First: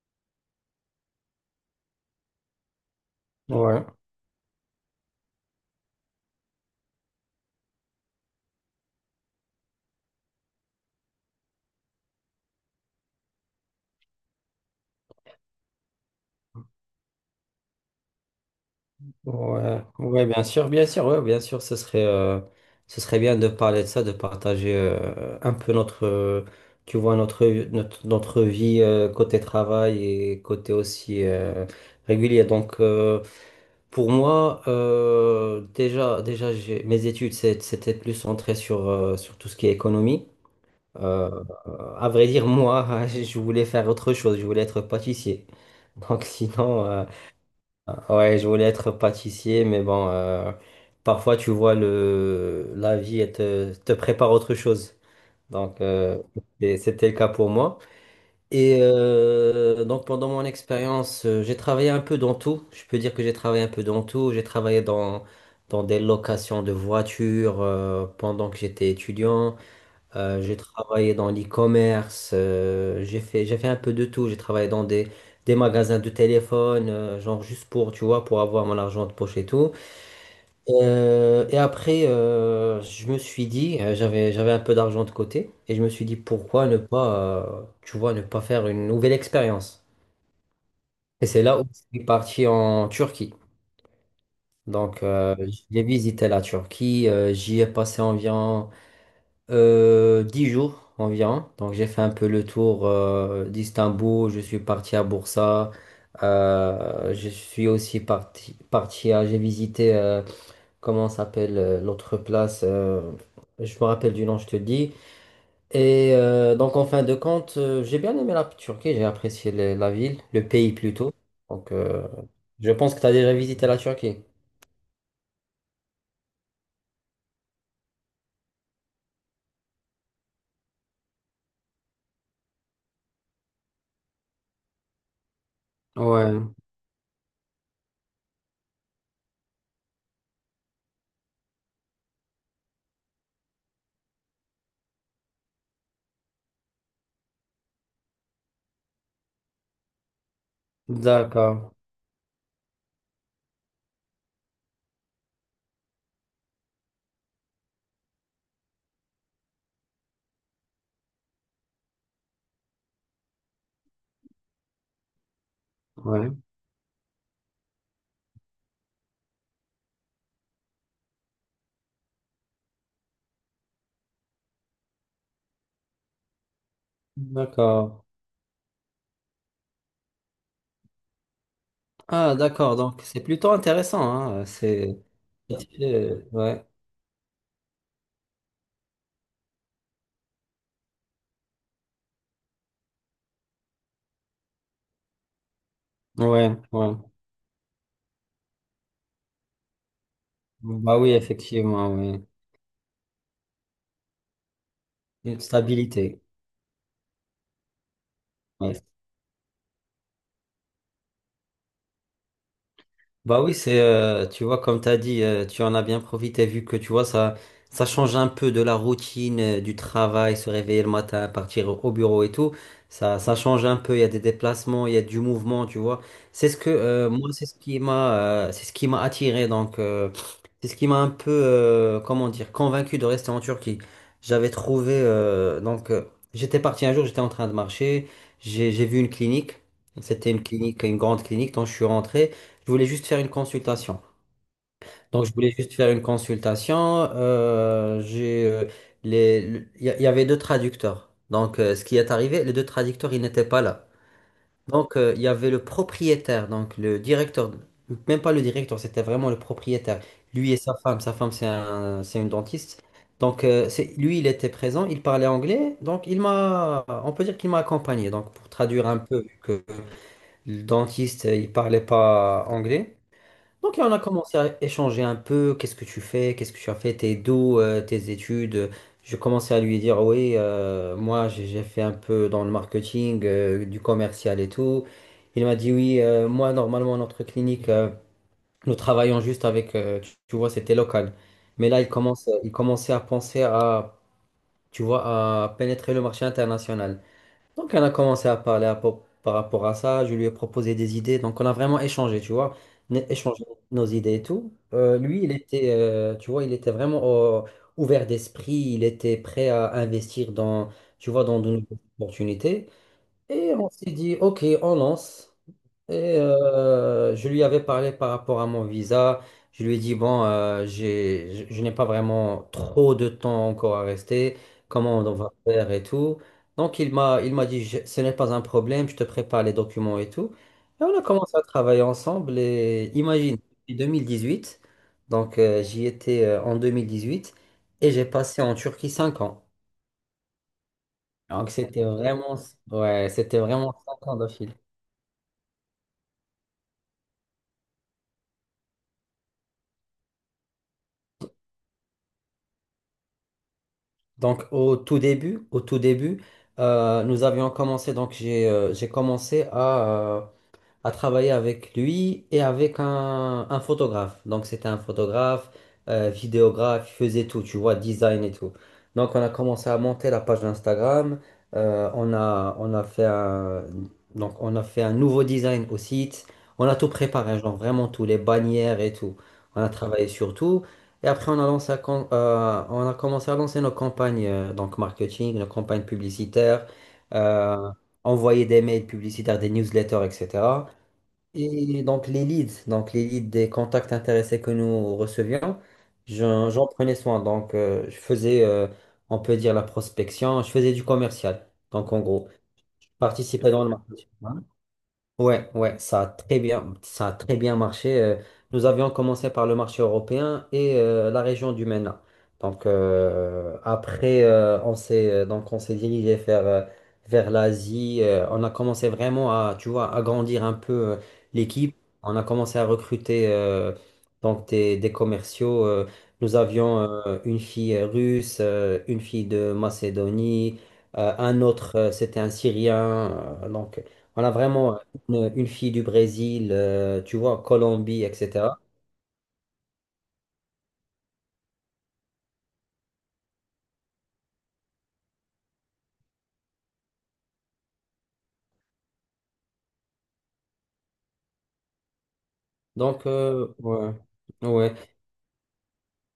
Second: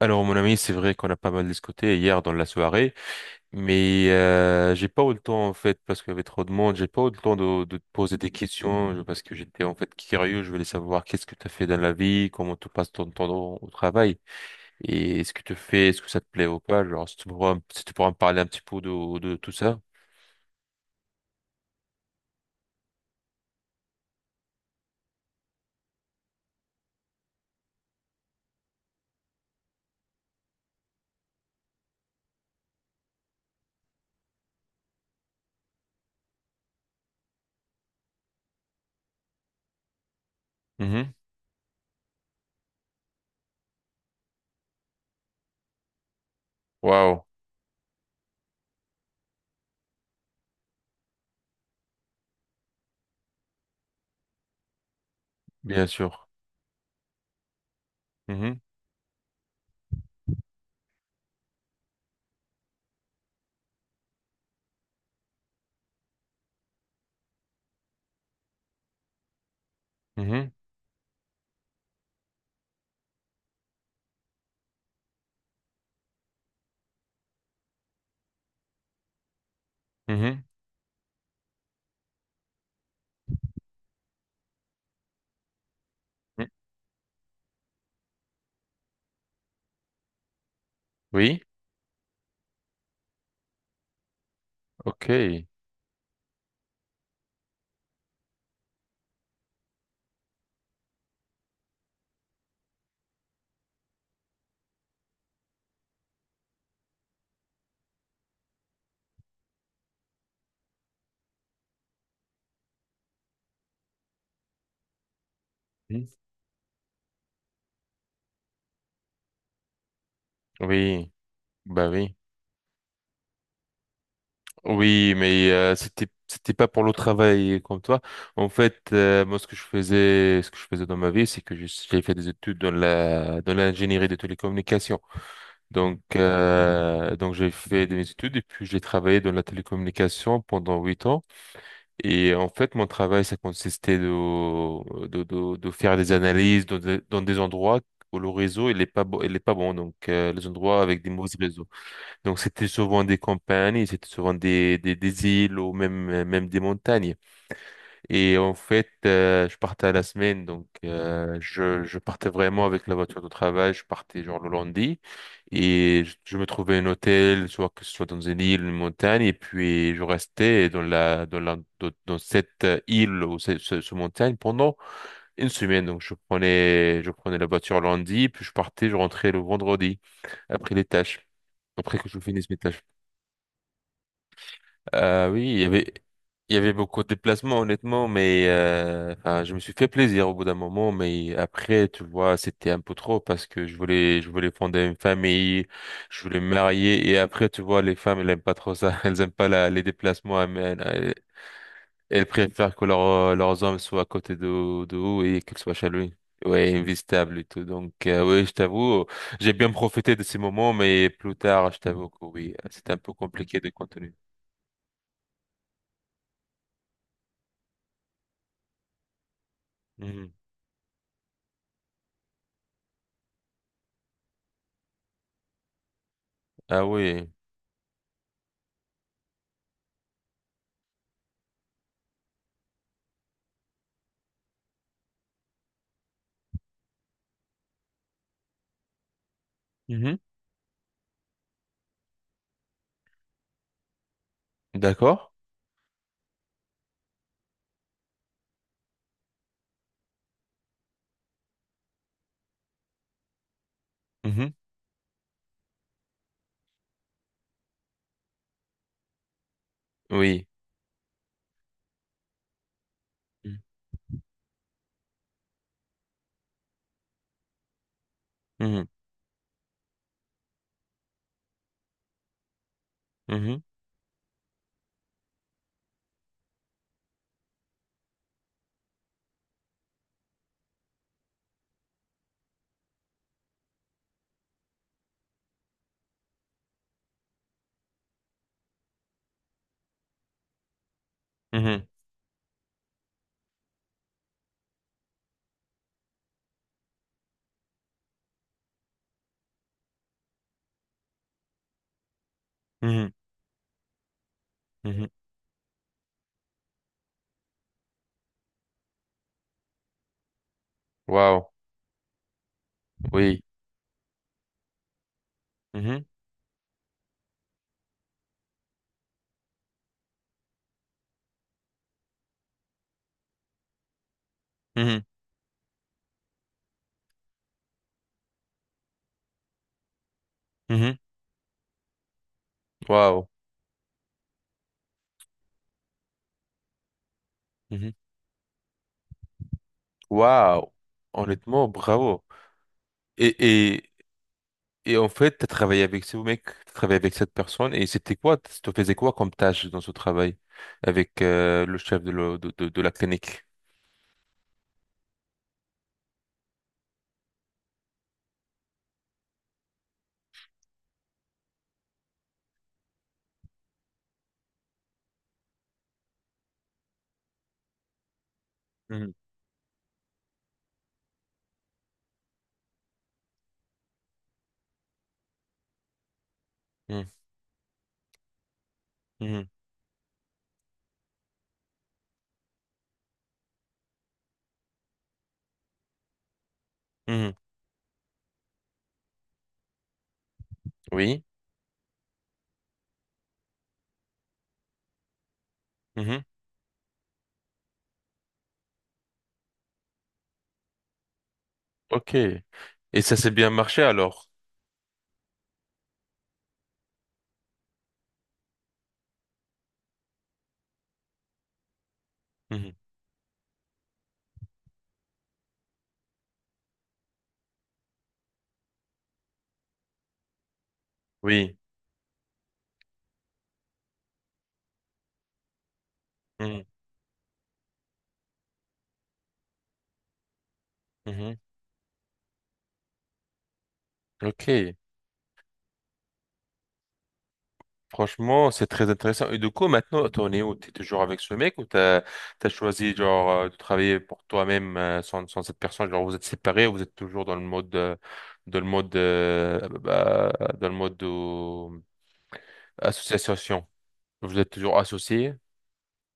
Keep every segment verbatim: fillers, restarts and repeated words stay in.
Alors mon ami, c'est vrai qu'on a pas mal discuté hier dans la soirée, Ouais, mais euh, j'ai pas eu le temps en fait parce qu'il y avait trop de monde, j'ai pas eu le temps de, de te poser des questions je- parce que j'étais en fait curieux, je voulais savoir qu'est-ce que tu as fait dans la vie, comment tu passes ton temps au, au travail et est-ce que tu fais, est-ce que ça te plaît ou pas, genre si tu pourras, si tu pourras me parler un petit peu de, de tout ça. ouais, ouais, bien sûr, bien sûr, ouais, bien sûr, ce serait, euh, ce serait bien de parler de ça, de partager euh, un peu notre, euh, tu vois, notre, notre, notre vie euh, côté travail et côté aussi euh, régulier. Donc, euh, pour moi, euh, déjà, déjà, j'ai- mes études, c'est- c'était plus centré sur, euh, sur tout ce qui est économie. Mhm. Euh, euh, à vrai dire, moi, je voulais faire autre chose, je voulais être pâtissier. Donc, sinon. euh, Waouh, Ouais, je voulais être pâtissier, mais bon, euh, parfois tu vois le la vie elle te, te prépare autre chose. Donc bien euh, sûr. et c'était le cas pour moi. Mhm. Et euh, donc pendant mon expérience, euh, j'ai travaillé un peu dans tout. Je peux dire que j'ai travaillé un peu dans tout. J'ai travaillé dans dans des locations de voitures, euh, pendant que j'étais étudiant. Euh, Mhm. J'ai travaillé dans l'e-commerce, euh, j'ai fait, j'ai fait un peu de tout. J'ai travaillé dans des, des magasins de téléphone, euh, genre juste pour, tu vois, pour avoir mon argent de poche et tout. Mhm. Euh, et après, euh, je me suis dit, euh, j'avais, j'avais un peu d'argent de côté, et je me suis dit, Mhm. pourquoi ne pas, euh, tu vois, ne pas faire une nouvelle expérience. Et Oui, c'est là où je suis parti en Turquie. Donc, ok. euh, j'ai visité la Turquie, euh, j'y ai passé environ Euh, dix jours environ. Donc j'ai fait un peu le tour, euh, d'Istanbul, je suis parti à Bursa, euh, je suis aussi parti, parti à, j'ai visité, euh, comment s'appelle, euh, l'autre place, euh, je me rappelle du nom, je te dis. Mhm. Et euh, donc en fin de compte, euh, j'ai bien aimé la Turquie, j'ai apprécié le- la ville, le pays Oui, plutôt. Donc bah euh, oui. je pense que tu as déjà visité la Turquie. Oui, mais euh, c'était c'était pas pour le travail comme toi. En fait, euh, moi ce que je faisais ce que je faisais dans ma vie, c'est que je- j'ai fait des études dans la dans l'ingénierie des télécommunications. Donc Ouais, euh, donc j'ai fait des études et puis j'ai travaillé dans la télécommunication pendant huit ans. Et en fait, mon travail ça consistait de de de, de faire des analyses dans des, dans des endroits où le réseau il est pas bon il est pas bon donc euh, les endroits avec des mauvais d'accord. réseaux. Donc c'était souvent des campagnes, c'était souvent des, des, des îles ou même, même des montagnes. Et en fait, euh, je partais à la semaine, donc euh, je, je partais vraiment avec la voiture de travail, je partais genre le lundi et je, Ouais. je me trouvais un hôtel, soit que ce soit dans une île, une montagne, et puis je restais dans la, dans la, dans, dans cette île ou ce, ce, ce montagne pendant une semaine. Donc je prenais, je prenais la voiture D'accord. lundi, puis je partais, je rentrais le vendredi après les tâches, après que je Ah, finisse mes d'accord, tâches. donc c'est plutôt intéressant, hein. euh, C'est. Euh, oui, il y avait, Euh, il y Ouais, avait beaucoup de déplacements, honnêtement, mais euh, enfin, je me suis fait plaisir au bout d'un moment, mais après, tu vois, c'était un peu trop parce que je voulais, je voulais fonder une famille, je voulais me ouais, ouais. marier, et après, tu vois, les femmes, elles aiment pas trop ça, elles aiment pas la, les déplacements, elles, Bah oui, elles- effectivement, oui. elles préfèrent que leur- leurs hommes soient à côté de, de eux Une et qu'ils soient chez lui. stabilité. Ouais, investable et tout. Donc, euh, oui, je Ouais, t'avoue, j'ai bien profité de ces moments, mais plus tard, je t'avoue que oui, c'était un peu Bah oui, compliqué de c'est, continuer. euh, tu vois, comme tu as dit, euh, tu en as bien profité, vu que tu vois, ça ça change un peu de la routine, euh, du Mhm. travail, se réveiller le matin, partir au au bureau et tout. Ça ça change un peu, il y a des déplacements, il y a du mouvement, tu vois. C'est ce que Ah euh, oui. Moi, c'est ce qui m'a euh, c'est ce qui m'a attiré, donc, euh, c'est ce qui m'a un peu, euh, comment dire, convaincu de rester en Turquie. J'avais trouvé euh, donc euh, J'étais parti un jour, j'étais en train de marcher, j'ai j'ai vu une clinique. Mhm. C'était une clinique, une grande clinique, donc je suis rentré. Je voulais juste faire une consultation. D'accord. Donc, je voulais juste faire une consultation. euh, j'ai, euh, les, le- il y, a- il y avait deux traducteurs. Donc, euh, ce qui est arrivé, les deux traducteurs, ils n'étaient pas là. Mhm. Donc, euh, il y avait le propriétaire, donc le directeur, même pas le directeur, c'était vraiment le propriétaire. Oui. Lui et sa femme. Sa femme, c'est un, c'est une dentiste. Donc, euh, c'est, lui, il était présent, il parlait anglais. Donc, il m'a, on peut dire qu'il m'a accompagné. Donc, pour traduire Mhm. un peu, vu que le dentiste, il parlait pas anglais. Mhm. Donc on a commencé à échanger un peu, qu'est-ce que tu fais, qu'est-ce que tu as fait, tes d'où, euh, tes études. Je commençais à lui dire, oui, euh, moi j'ai j'ai fait un peu dans le marketing, euh, du commercial et tout. Il m'a dit, oui, euh, moi normalement notre clinique, euh, nous travaillons juste avec, euh, tu, tu vois, c'était local. Mais là, Mhm. il commence, il commençait à penser à, tu vois, à pénétrer le marché international. Donc, on a commencé à parler à po- par rapport à ça. Je lui ai proposé des idées. Donc, on a vraiment échangé, tu vois, né- Mhm. échangé nos idées et tout. Euh, Mhm. Lui, il était, euh, tu vois, il était vraiment, euh, ouvert d'esprit. Il était prêt à investir dans, tu vois, dans Waouh. de nouvelles opportunités. Oui. Et on s'est dit, OK, on lance. Mhm. Et euh, je lui avais parlé par rapport à mon visa. Je lui ai dit, bon, euh, j'ai, je, je n'ai pas vraiment trop de temps encore à rester. Comment Mhm. on va faire et tout. Donc, il m'a, il m'a dit, Je- ce n'est pas un problème, je te prépare les documents et tout. Et on Mhm. a commencé à travailler ensemble. Et Waouh. imagine, depuis deux mille dix-huit, donc euh, j'y étais, euh, en deux mille dix-huit, et Mhm. j'ai passé en Turquie cinq ans. Waouh. Donc, Honnêtement, c'était bravo. vraiment, ouais, Et, c'était vraiment et, cinq ans de... et en fait, tu as travaillé avec ce mec, tu travaillé avec cette personne, et c'était quoi? Tu te faisais quoi comme tâche dans ce travail avec euh, le chef de, le- de, de, de la clinique? Donc au tout début, au tout début, euh, nous avions commencé, donc j'ai euh, j'ai commencé à, euh, à travailler avec lui et avec un, un photographe. Donc c'était un photographe, euh, vidéographe, il faisait tout, tu vois, design et tout. Donc Mhm. on a commencé à monter la page d'Instagram, euh, on a, on a fait un, donc on a fait un nouveau design au site, on a tout préparé, genre vraiment tout, les bannières et tout. Mhm. On a travaillé sur tout. Et après, on a lancé, à com- euh, on a commencé à lancer nos campagnes, euh, donc marketing, nos campagnes publicitaires, Mhm. Mhm. euh, envoyer des mails publicitaires, des newsletters, et cetera. Oui. Et donc les leads, donc les leads des contacts intéressés que nous recevions, Mhm. j'en j'en prenais soin. Donc euh, je faisais, euh, on peut dire, la prospection, je faisais du commercial. Donc en Ok. gros, je Et ça s'est bien participais dans le marché marketing. alors? Ouais, ouais, ça a très bien, ça a très bien marché. Euh, Nous avions commencé par le marché européen et, euh, la région du MENA. Donc Mhm. Euh, après, euh, on s'est euh, donc on s'est dirigé vers euh, vers l'Asie. Euh, on a commencé vraiment à, tu vois, agrandir un peu, euh, Oui. l'équipe. On a commencé à recruter, euh, donc des, des commerciaux. Euh, nous avions, euh, une fille, euh, russe, euh, une fille de Macédonie, euh, Mhm. un autre, euh, c'était un Syrien. Euh, donc on a Ok, vraiment une, une fille du Brésil, euh, tu vois, Colombie, franchement, et cetera. c'est très intéressant. Et du coup, maintenant, t'en es où? T'es toujours avec ce mec ou t'as t'as choisi genre euh, de travailler pour toi-même euh, sans, sans cette personne? Genre, vous êtes séparés ou vous êtes toujours dans le mode euh, dans le mode euh, ah, bah, bah, dans le mode euh, Donc, euh, association? ouais. Vous êtes Ouais. toujours associés?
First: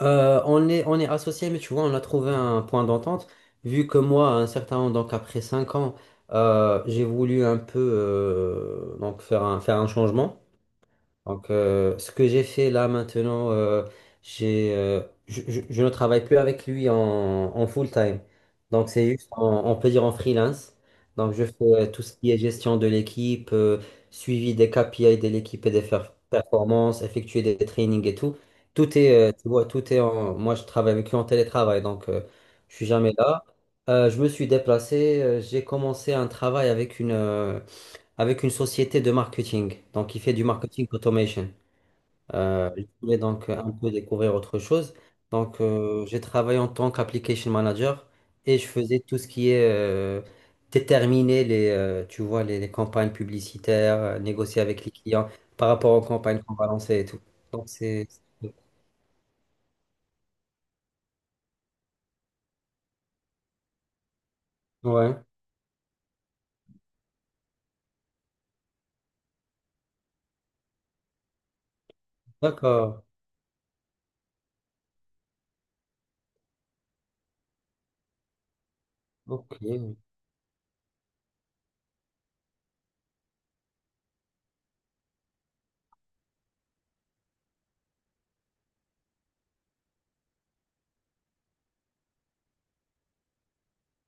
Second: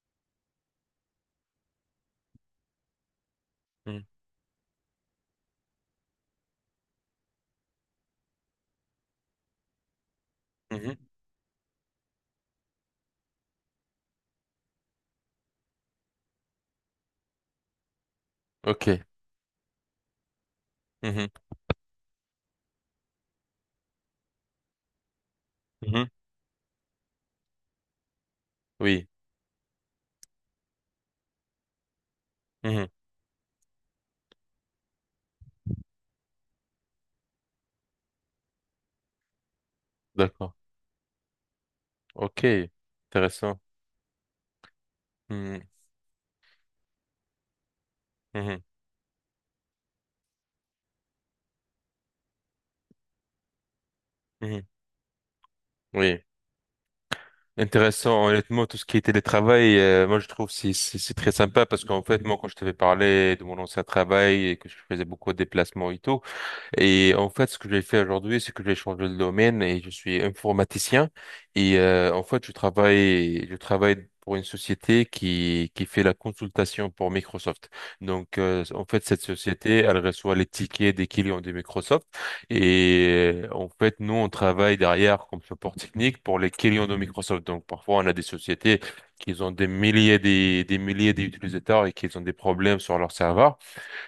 Euh, on est, on est associés, mais tu vois, on a trouvé un point d'entente. Vu que Mhm. moi, à un certain moment, donc après cinq ans, euh, j'ai voulu un peu, euh, donc faire un, faire un changement. Mhm. Donc, euh, ce que j'ai fait là maintenant, euh, j'ai, euh, je, je- je ne travaille plus avec lui en, en full-time. Donc, Ok. c'est juste, en- on peut dire en freelance. Mhm. Donc, je fais, euh, tout ce qui est gestion de l'équipe, euh, suivi des K P I de l'équipe et des Mhm. fer- performances, effectuer des trainings et tout. Tout Oui. est, euh, tu vois, tout est en. Moi, je travaille avec lui en télétravail, donc, euh, je suis Mhm. jamais là. Euh, je me suis déplacé, euh, j'ai commencé un travail avec une, euh, avec une société de marketing. Donc, il fait du D'accord. marketing automation. Ok, Euh, je voulais donc intéressant. un peu découvrir autre chose. Mhm. Donc, euh, j'ai travaillé en tant qu'application manager et Mhm. je faisais tout ce qui est, euh, déterminer les, euh, tu vois, les, les campagnes publicitaires, euh, négocier Mhm. avec les clients par rapport aux Oui. campagnes qu'on va lancer et tout. Donc, c'est... Intéressant, honnêtement, tout ce qui est télétravail, euh, moi je trouve c'est c'est c'est très sympa parce qu'en fait, moi quand je t'avais parlé de mon ancien travail et que je faisais Ouais, beaucoup de déplacements et tout, et en fait, ce que j'ai fait aujourd'hui, c'est que j'ai changé de domaine et je suis informaticien. Et euh, en fait, je d'accord. travaille, je travaille pour une société qui qui fait la consultation pour Microsoft. Donc, euh, en fait, cette Ok. société, Ouais. elle reçoit les tickets des clients de Microsoft. Et euh, en fait, nous, on travaille derrière comme support technique pour les clients de Microsoft. Donc, parfois, on a des sociétés qui ont des milliers des des milliers d'utilisateurs et qui ont des problèmes sur leur serveur.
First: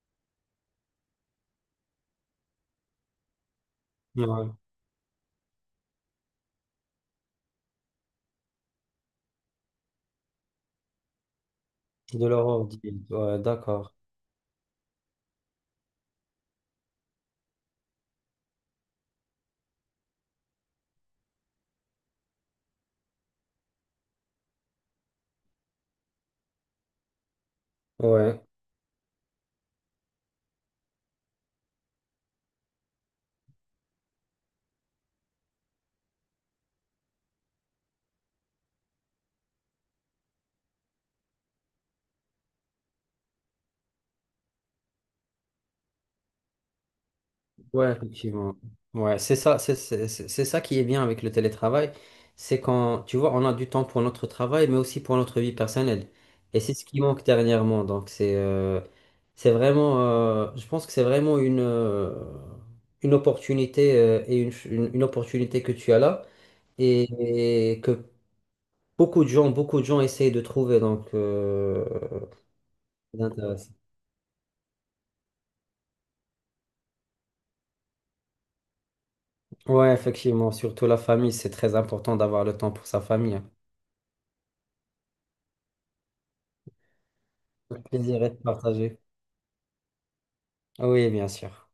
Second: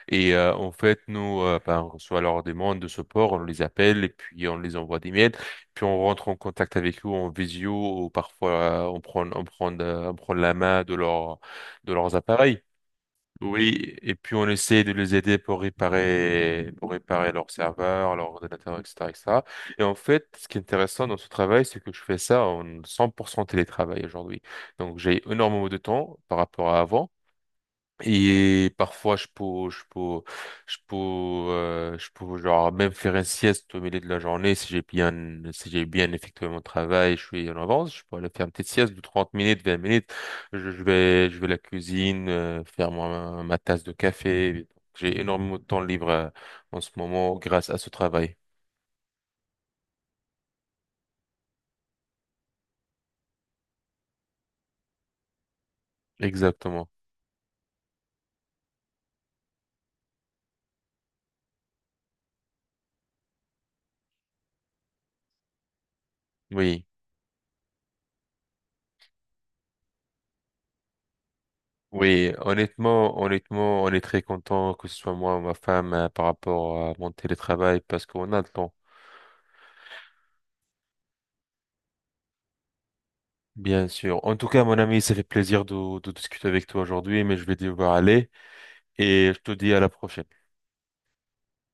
Et euh, en fait, nous, euh, ben, on reçoit leurs demandes de support, on les appelle et puis on les envoie des mails. Puis on rentre en contact avec eux en visio ou parfois euh, on prend, on prend, euh, on prend la main de leur, de leurs De appareils. leur. Ouais, d'accord. Oui, et puis on essaie de les aider pour réparer, pour réparer leur serveur, leur ordinateur, etc., etc. Et cetera. Et en fait, ce qui est intéressant dans ce travail, c'est que je fais ça en cent pour cent télétravail aujourd'hui. Donc j'ai énormément de temps par rapport à avant. Ouais. Et parfois, je peux, je peux, je peux, euh, je peux, genre, même faire une sieste au milieu de la journée si j'ai bien, si j'ai bien effectué mon travail, je suis en avance, je peux aller faire une petite sieste de trente minutes, vingt minutes. Je, je vais, je vais à la cuisine, euh, faire ma, ma tasse de café. J'ai énormément de temps libre, euh, en ce moment grâce à ce Ouais, travail. effectivement. Ouais, c'est ça, c'est c'est- c'est- c'est ça qui est bien avec le télétravail. C'est quand, tu vois, on a du temps pour notre travail, mais aussi pour notre vie personnelle. Et c'est ce Exactement. qui manque dernièrement. Donc, c'est euh, c'est vraiment, euh, je pense que c'est vraiment une, euh, une opportunité, euh, et une, ch- une, une opportunité que tu as là, Oui. et, et que beaucoup de gens, beaucoup de gens essayent de trouver. Donc, euh, Oui, honnêtement, c'est intéressant. honnêtement, on est très content que ce soit moi ou ma femme euh, par rapport à mon télétravail parce qu'on a le temps. Ouais, effectivement, surtout la famille, c'est très important d'avoir le temps pour sa famille. Bien sûr. En tout cas, mon ami, ça fait plaisir de, de discuter avec toi aujourd'hui, mais je vais Le devoir plaisir aller est partagé. et je te dis à la prochaine. Ah Oui, bien sûr.